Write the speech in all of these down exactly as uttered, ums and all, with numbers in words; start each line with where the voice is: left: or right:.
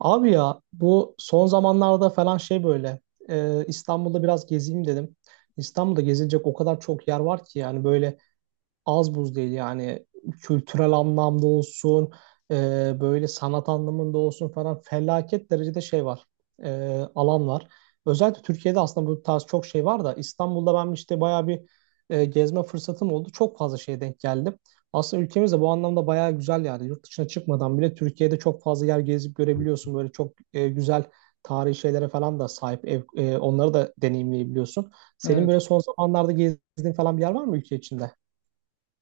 right: Abi ya bu son zamanlarda falan şey böyle e, İstanbul'da biraz gezeyim dedim. İstanbul'da gezilecek o kadar çok yer var ki yani böyle az buz değil yani kültürel anlamda olsun e, böyle sanat anlamında olsun falan felaket derecede şey var e, alan var. Özellikle Türkiye'de aslında bu tarz çok şey var da İstanbul'da ben işte bayağı bir e, gezme fırsatım oldu. Çok fazla şeye denk geldim. Aslında ülkemiz de bu anlamda bayağı güzel yani. Yurt dışına çıkmadan bile Türkiye'de çok fazla yer gezip görebiliyorsun. Böyle çok e, güzel tarihi şeylere falan da sahip. Ev- e, onları da deneyimleyebiliyorsun. Senin
left: Evet.
right: böyle son zamanlarda gezdiğin falan bir yer var mı ülke içinde?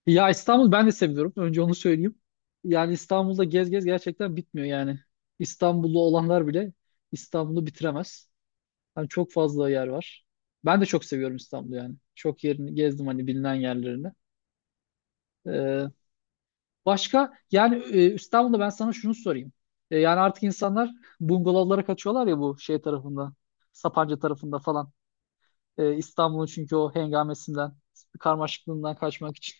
left: Ya İstanbul ben de seviyorum. Önce onu söyleyeyim. Yani İstanbul'da gez gez gerçekten bitmiyor yani. İstanbullu olanlar bile İstanbul'u bitiremez. Hani çok fazla yer var. Ben de çok seviyorum İstanbul'u yani. Çok yerini gezdim hani bilinen yerlerini. Ee, başka yani e, İstanbul'da ben sana şunu sorayım. E, yani artık insanlar bungalovlara kaçıyorlar ya bu şey tarafında. Sapanca tarafında falan. E, İstanbul'un çünkü o hengamesinden, karmaşıklığından kaçmak için.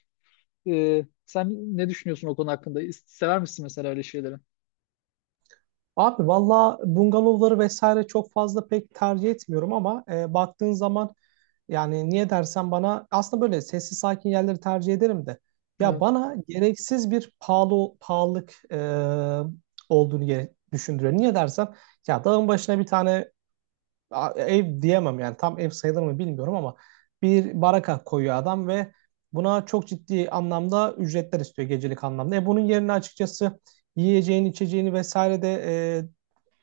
left: Ee, sen ne düşünüyorsun o konu hakkında? Sever misin mesela öyle şeyleri?
right: Abi valla bungalovları vesaire çok fazla pek tercih etmiyorum ama e, baktığın zaman yani niye dersen bana aslında böyle sessiz sakin yerleri tercih ederim de ya
left: Evet,
right: bana gereksiz bir pahalı pahalılık e, olduğunu gere- düşündürüyor. Niye dersen ya dağın başına bir tane a- ev diyemem yani tam ev sayılır mı bilmiyorum ama bir baraka koyuyor adam ve buna çok ciddi anlamda ücretler istiyor gecelik anlamda. E bunun yerine açıkçası yiyeceğini, içeceğini vesaire de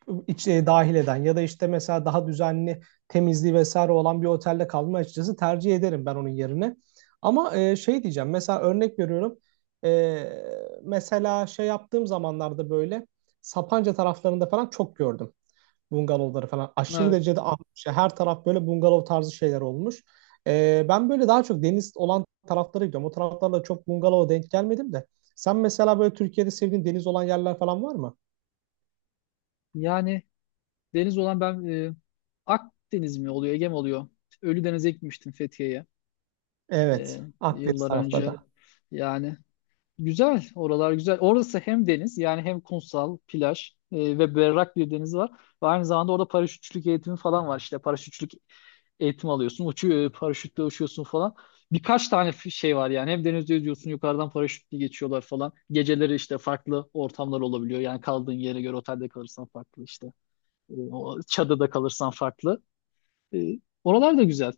right: e, iç, e, dahil eden ya da işte mesela daha düzenli temizliği vesaire olan bir otelde kalmayı açıkçası tercih ederim ben onun yerine. Ama e, şey diyeceğim mesela örnek veriyorum. E, Mesela şey yaptığım zamanlarda böyle Sapanca taraflarında falan çok gördüm bungalovları falan aşırı
left: evet.
right: derecede artmış. Yani her taraf böyle bungalov tarzı şeyler olmuş. Ee, ben böyle daha çok deniz olan taraflara gidiyorum. O taraflarla çok bungalova denk gelmedim de. Sen mesela böyle Türkiye'de sevdiğin deniz olan yerler falan var mı?
left: Yani deniz olan ben e, Akdeniz mi oluyor, Ege mi oluyor? Ölüdeniz'e gitmiştim Fethiye'ye e,
right: Evet, Akdeniz
left: yıllar önce.
right: tarafları.
left: Yani güzel, oralar güzel. Orası hem deniz yani hem kumsal, plaj e, ve berrak bir deniz var. Ve aynı zamanda orada paraşütçülük eğitimi falan var işte. Paraşütçülük eğitim alıyorsun. Uçuyor, paraşütle uçuyorsun falan. Birkaç tane f- şey var yani. Hem denizde yüzüyorsun, yukarıdan paraşütle geçiyorlar falan. Geceleri işte farklı ortamlar olabiliyor. Yani kaldığın yere göre otelde kalırsan farklı işte. E, o çadırda kalırsan farklı. E, Oralar da güzel.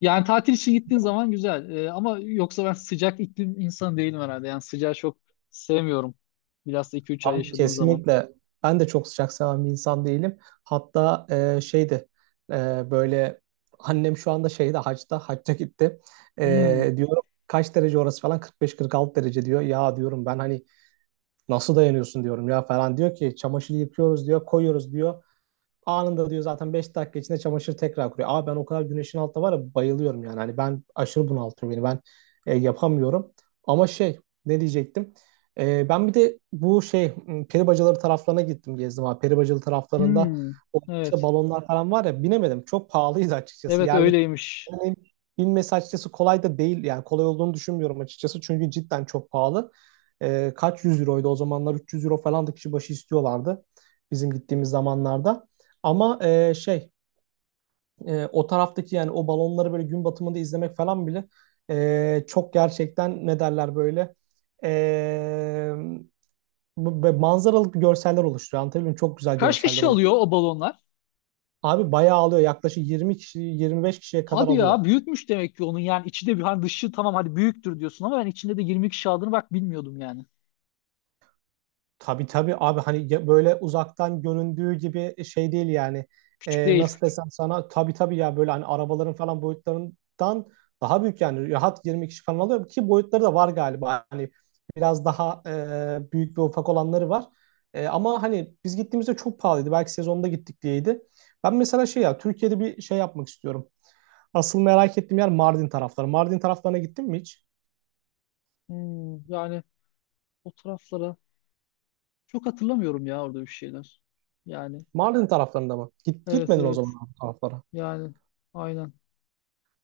left: Yani tatil için gittiğin zaman güzel. E, ama yoksa ben sıcak iklim insanı değilim herhalde. Yani sıcağı çok sevmiyorum. Bilhassa iki üç ay
right: Abi
left: yaşadığın zaman.
right: kesinlikle. Ben de çok sıcak seven bir insan değilim. Hatta e, şeydi e, böyle annem şu anda şeyde hacda, hacca gitti.
left: Hmm,
right: E, diyorum kaç derece orası falan kırk beş kırk altı derece diyor. Ya diyorum ben hani nasıl dayanıyorsun diyorum ya falan diyor ki çamaşırı yıkıyoruz diyor koyuyoruz diyor. Anında diyor zaten beş dakika içinde çamaşır tekrar kuruyor. Abi ben o kadar güneşin altında var ya bayılıyorum yani. Hani ben aşırı bunaltıyor beni. Ben e, yapamıyorum. Ama şey ne diyecektim? E, ben bir de bu şey m, peri bacaları taraflarına gittim gezdim abi. Peri bacalı taraflarında
left: hmm.
right: o işte
left: Evet.
right: balonlar falan var ya binemedim. Çok pahalıydı açıkçası.
left: Evet
right: Yerli
left: öyleymiş.
right: yani binmesi açıkçası kolay da değil. Yani kolay olduğunu düşünmüyorum açıkçası. Çünkü cidden çok pahalı. E, kaç yüz euroydu o zamanlar? üç yüz euro falan da kişi başı istiyorlardı bizim gittiğimiz zamanlarda. Ama e, şey e, o taraftaki yani o balonları böyle gün batımında izlemek falan bile e, çok gerçekten ne derler böyle e, bu- bu- manzaralık görseller oluşturuyor. Anlatabiliyor muyum? Çok güzel
left: Kaç
right: görseller
left: kişi
right: oluyor.
left: alıyor o balonlar?
right: Abi bayağı alıyor. Yaklaşık yirmi kişi yirmi beş kişiye kadar
left: Hadi ya
right: alıyor.
left: büyükmüş demek ki onun yani içi de hani dışı tamam hadi büyüktür diyorsun ama ben içinde de yirmi iki kişi aldığını bak bilmiyordum yani.
right: Tabii tabii abi hani ya- böyle uzaktan göründüğü gibi şey değil yani.
left: Küçük
right: Ee,
left: değil.
right: nasıl desem sana tabii tabii ya böyle hani arabaların falan boyutlarından daha büyük yani rahat yirmi kişi falan alıyor ki boyutları da var galiba. Hani biraz daha e, büyük ve ufak olanları var. E, ama hani biz gittiğimizde çok pahalıydı. Belki sezonda gittik diyeydi. Ben mesela şey ya Türkiye'de bir şey yapmak istiyorum. Asıl merak ettiğim yer Mardin tarafları. Mardin taraflarına gittin mi hiç?
left: Hmm, yani o taraflara çok hatırlamıyorum ya orada bir şeyler. Yani
right: Mardin taraflarında mı? Git,
left: evet,
right: gitmedin o
left: evet,
right: zaman abi taraflara.
left: yani aynen.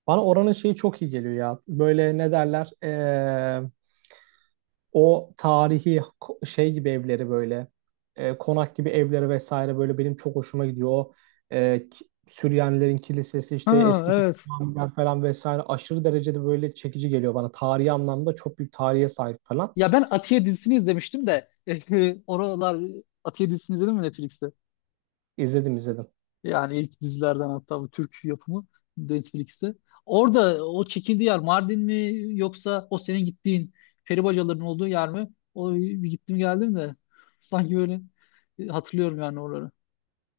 right: Bana oranın şeyi çok iyi geliyor ya. Böyle ne derler? Ee, o tarihi ko- şey gibi evleri böyle e, konak gibi evleri vesaire böyle benim çok hoşuma gidiyor. O e, ki- Süryanilerin kilisesi
left: Ha,
right: işte eski tip
left: evet.
right: camiler falan vesaire aşırı derecede böyle çekici geliyor bana. Tarihi anlamda çok büyük tarihe sahip falan.
left: Ya ben Atiye dizisini izlemiştim de oralar Atiye dizisini izledin mi Netflix'te?
right: İzledim izledim.
left: Yani ilk dizilerden hatta bu Türk yapımı Netflix'te. Orada o çekildiği yer Mardin mi yoksa o senin gittiğin peribacaların olduğu yer mi? O bir gittim geldim de sanki böyle e, hatırlıyorum yani oraları.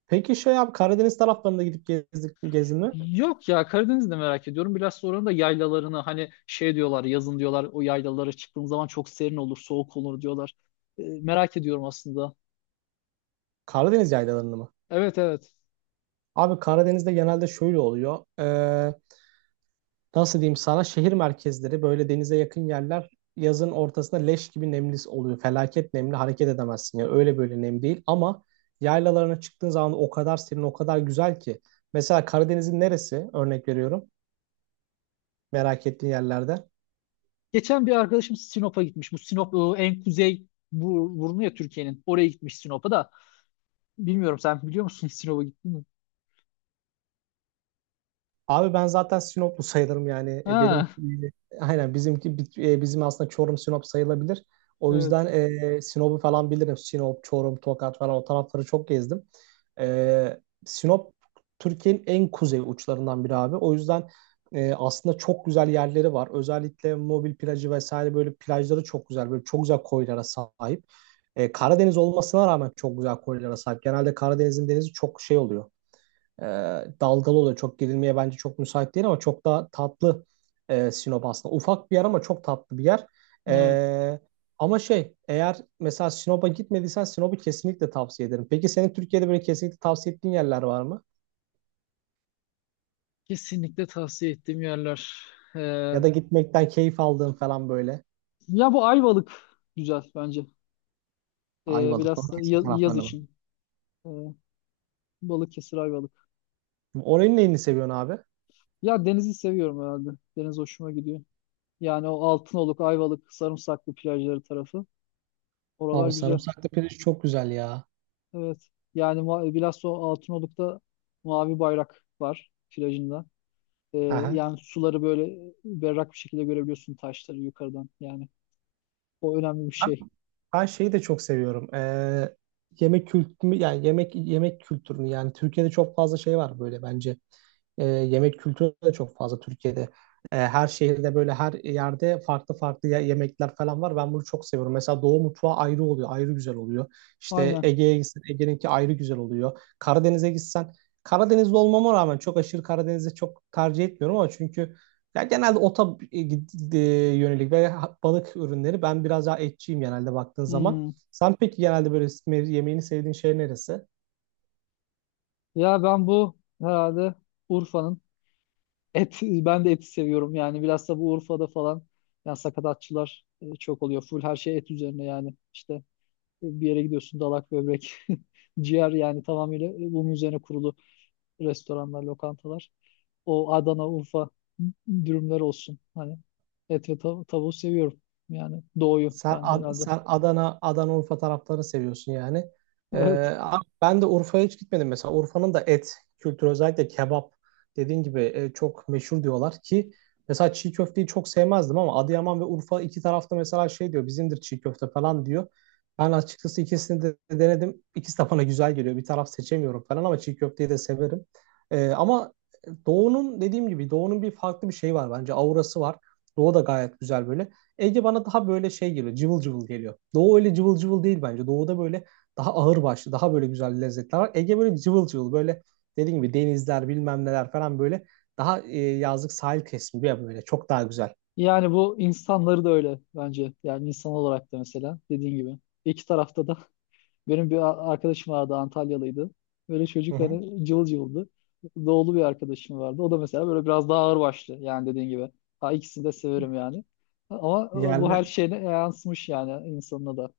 right: Peki şey abi Karadeniz taraflarında gidip gezdik, gezdin mi?
left: Yok ya Karadeniz'de merak ediyorum. Biraz sonra da yaylalarını hani şey diyorlar yazın diyorlar o yaylalara çıktığın zaman çok serin olur soğuk olur diyorlar. E, merak ediyorum aslında.
right: Karadeniz yaylalarını mı?
left: Evet, evet.
right: Abi Karadeniz'de genelde şöyle oluyor. Ee, nasıl diyeyim sana şehir merkezleri böyle denize yakın yerler yazın ortasında leş gibi nemli oluyor. Felaket nemli hareket edemezsin ya öyle böyle nem değil ama yaylalarına çıktığın zaman o kadar serin o kadar güzel ki. Mesela Karadeniz'in neresi örnek veriyorum merak ettiğin yerlerde.
left: Geçen bir arkadaşım Sinop'a gitmiş. Bu Sinop e, en kuzey bu- burnu ya Türkiye'nin. Oraya gitmiş Sinop'a da. Bilmiyorum sen biliyor musun Sinop'a gittin mi?
right: Abi ben zaten Sinoplu sayılırım yani. E, benim
left: Ha,
right: e, aynen bizimki bi- e, bizim aslında Çorum Sinop sayılabilir. O
left: evet,
right: yüzden e, Sinop'u falan bilirim. Sinop, Çorum, Tokat falan o tarafları çok gezdim. E, Sinop Türkiye'nin en kuzey uçlarından biri abi. O yüzden e, aslında çok güzel yerleri var. Özellikle mobil plajı vesaire böyle plajları çok güzel. Böyle çok güzel koylara sahip. E, Karadeniz olmasına rağmen çok güzel koylara sahip. Genelde Karadeniz'in denizi çok şey oluyor, e, dalgalı oluyor. Çok gerilmeye bence çok müsait değil ama çok daha tatlı e, Sinop aslında. Ufak bir yer ama çok tatlı bir yer.
left: evet.
right: E, Ama şey eğer mesela Sinop'a gitmediysen Sinop'u kesinlikle tavsiye ederim. Peki senin Türkiye'de böyle kesinlikle tavsiye ettiğin yerler var mı?
left: Kesinlikle tavsiye ettiğim yerler. Ee,
right: Ya da gitmekten keyif aldığın falan böyle.
left: ya bu Ayvalık güzel bence. Ee,
right: Ayvalık,
left: biraz da
right: Balıkesir
left: ya- yaz
right: taraflarına mı?
left: için. Ee, Balıkesir Ayvalık.
right: Oranın neyini seviyorsun abi?
left: Ya denizi seviyorum herhalde. Deniz hoşuma gidiyor. Yani o Altınoluk, Ayvalık, Sarımsaklı plajları tarafı. Oralar
right: Abi
left: güzel.
right: sarımsaklı pirinç çok güzel ya.
left: Evet. Yani ma- bilhassa o Altınoluk'ta mavi bayrak var plajında. Ee,
right: Aha.
left: yani suları böyle berrak bir şekilde görebiliyorsun taşları yukarıdan yani. O önemli bir şey.
right: Ben şeyi de çok seviyorum. Ee, yemek kültürü yani yemek yemek kültürünü yani Türkiye'de çok fazla şey var böyle bence. Ee, yemek kültürü de çok fazla Türkiye'de. Ee, her şehirde böyle her yerde farklı farklı ye- yemekler falan var. Ben bunu çok seviyorum. Mesela Doğu mutfağı ayrı oluyor, ayrı güzel oluyor. İşte
left: Aynen.
right: Ege'ye gitsen Ege'ninki ayrı güzel oluyor. Karadeniz'e gitsen Karadenizli olmama rağmen çok aşırı Karadeniz'i çok tercih etmiyorum ama çünkü ya genelde ota e, e, yönelik ve balık ürünleri. Ben biraz daha etçiyim genelde baktığın zaman.
left: Hmm.
right: Sen peki genelde böyle me- yemeğini sevdiğin şey neresi?
left: Ya ben bu herhalde Urfa'nın et ben de eti seviyorum yani biraz da bu Urfa'da falan yani sakatatçılar e, çok oluyor. Full her şey et üzerine yani işte e, bir yere gidiyorsun dalak böbrek ciğer yani tamamıyla e, bunun üzerine kurulu restoranlar, lokantalar. O Adana, Urfa dürümler olsun. Hani et ve tav tavuğu seviyorum. Yani doğuyu
right: Sen,
left: ben de
right: Ad-
left: herhalde.
right: sen Adana, Adana Urfa taraflarını seviyorsun yani. Ee, Abi ben de Urfa'ya hiç gitmedim mesela. Urfa'nın da et kültürü özellikle kebap dediğin gibi e, çok meşhur diyorlar ki mesela çiğ köfteyi çok sevmezdim ama Adıyaman ve Urfa iki tarafta mesela şey diyor bizimdir çiğ köfte falan diyor. Ben açıkçası ikisini de denedim. İkisi de bana güzel geliyor. Bir taraf seçemiyorum falan ama çiğ köfteyi de severim. Ee, ama Doğu'nun dediğim gibi Doğu'nun bir farklı bir şeyi var bence. Aurası var. Doğu da gayet güzel böyle. Ege bana daha böyle şey geliyor. Cıvıl cıvıl geliyor. Doğu öyle cıvıl cıvıl değil bence. Doğu'da böyle daha ağır başlı, daha böyle güzel lezzetler var. Ege böyle cıvıl cıvıl böyle dediğim gibi denizler bilmem neler falan böyle daha e, yazlık sahil kesimi ya böyle çok daha güzel.
left: Yani bu insanları da öyle bence. Yani insan olarak da mesela dediğin gibi. İki tarafta da benim bir a- arkadaşım vardı Antalyalıydı. Böyle
right: Hı
left: çocuk
right: hı.
left: hani cıvıl cıvıldı. Doğulu bir arkadaşım vardı. O da mesela böyle biraz daha ağırbaşlı yani dediğin gibi. Ha, ikisini de severim yani. Ama e, bu
right: Yerler,
left: her şeyine yansımış yani insanına da.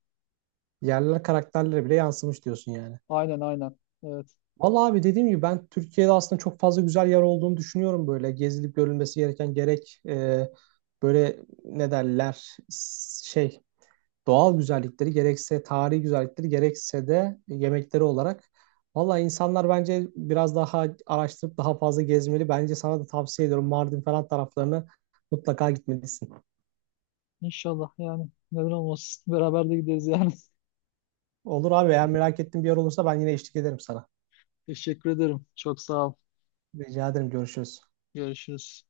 right: yerler karakterlere bile yansımış diyorsun yani.
left: Aynen, aynen. Evet.
right: Vallahi abi dediğim gibi ben Türkiye'de aslında çok fazla güzel yer olduğunu düşünüyorum böyle. Gezilip görülmesi gereken gerek e, böyle ne derler s- şey doğal güzellikleri gerekse tarihi güzellikleri gerekse de yemekleri olarak. Valla insanlar bence biraz daha araştırıp daha fazla gezmeli. Bence sana da tavsiye ediyorum Mardin falan taraflarını mutlaka gitmelisin.
left: İnşallah yani neden olmasın. Beraber de gideriz yani.
right: Olur abi eğer merak ettiğin bir yer olursa ben yine eşlik ederim sana.
left: Teşekkür ederim. Çok sağ ol.
right: Rica ederim görüşürüz.
left: Görüşürüz.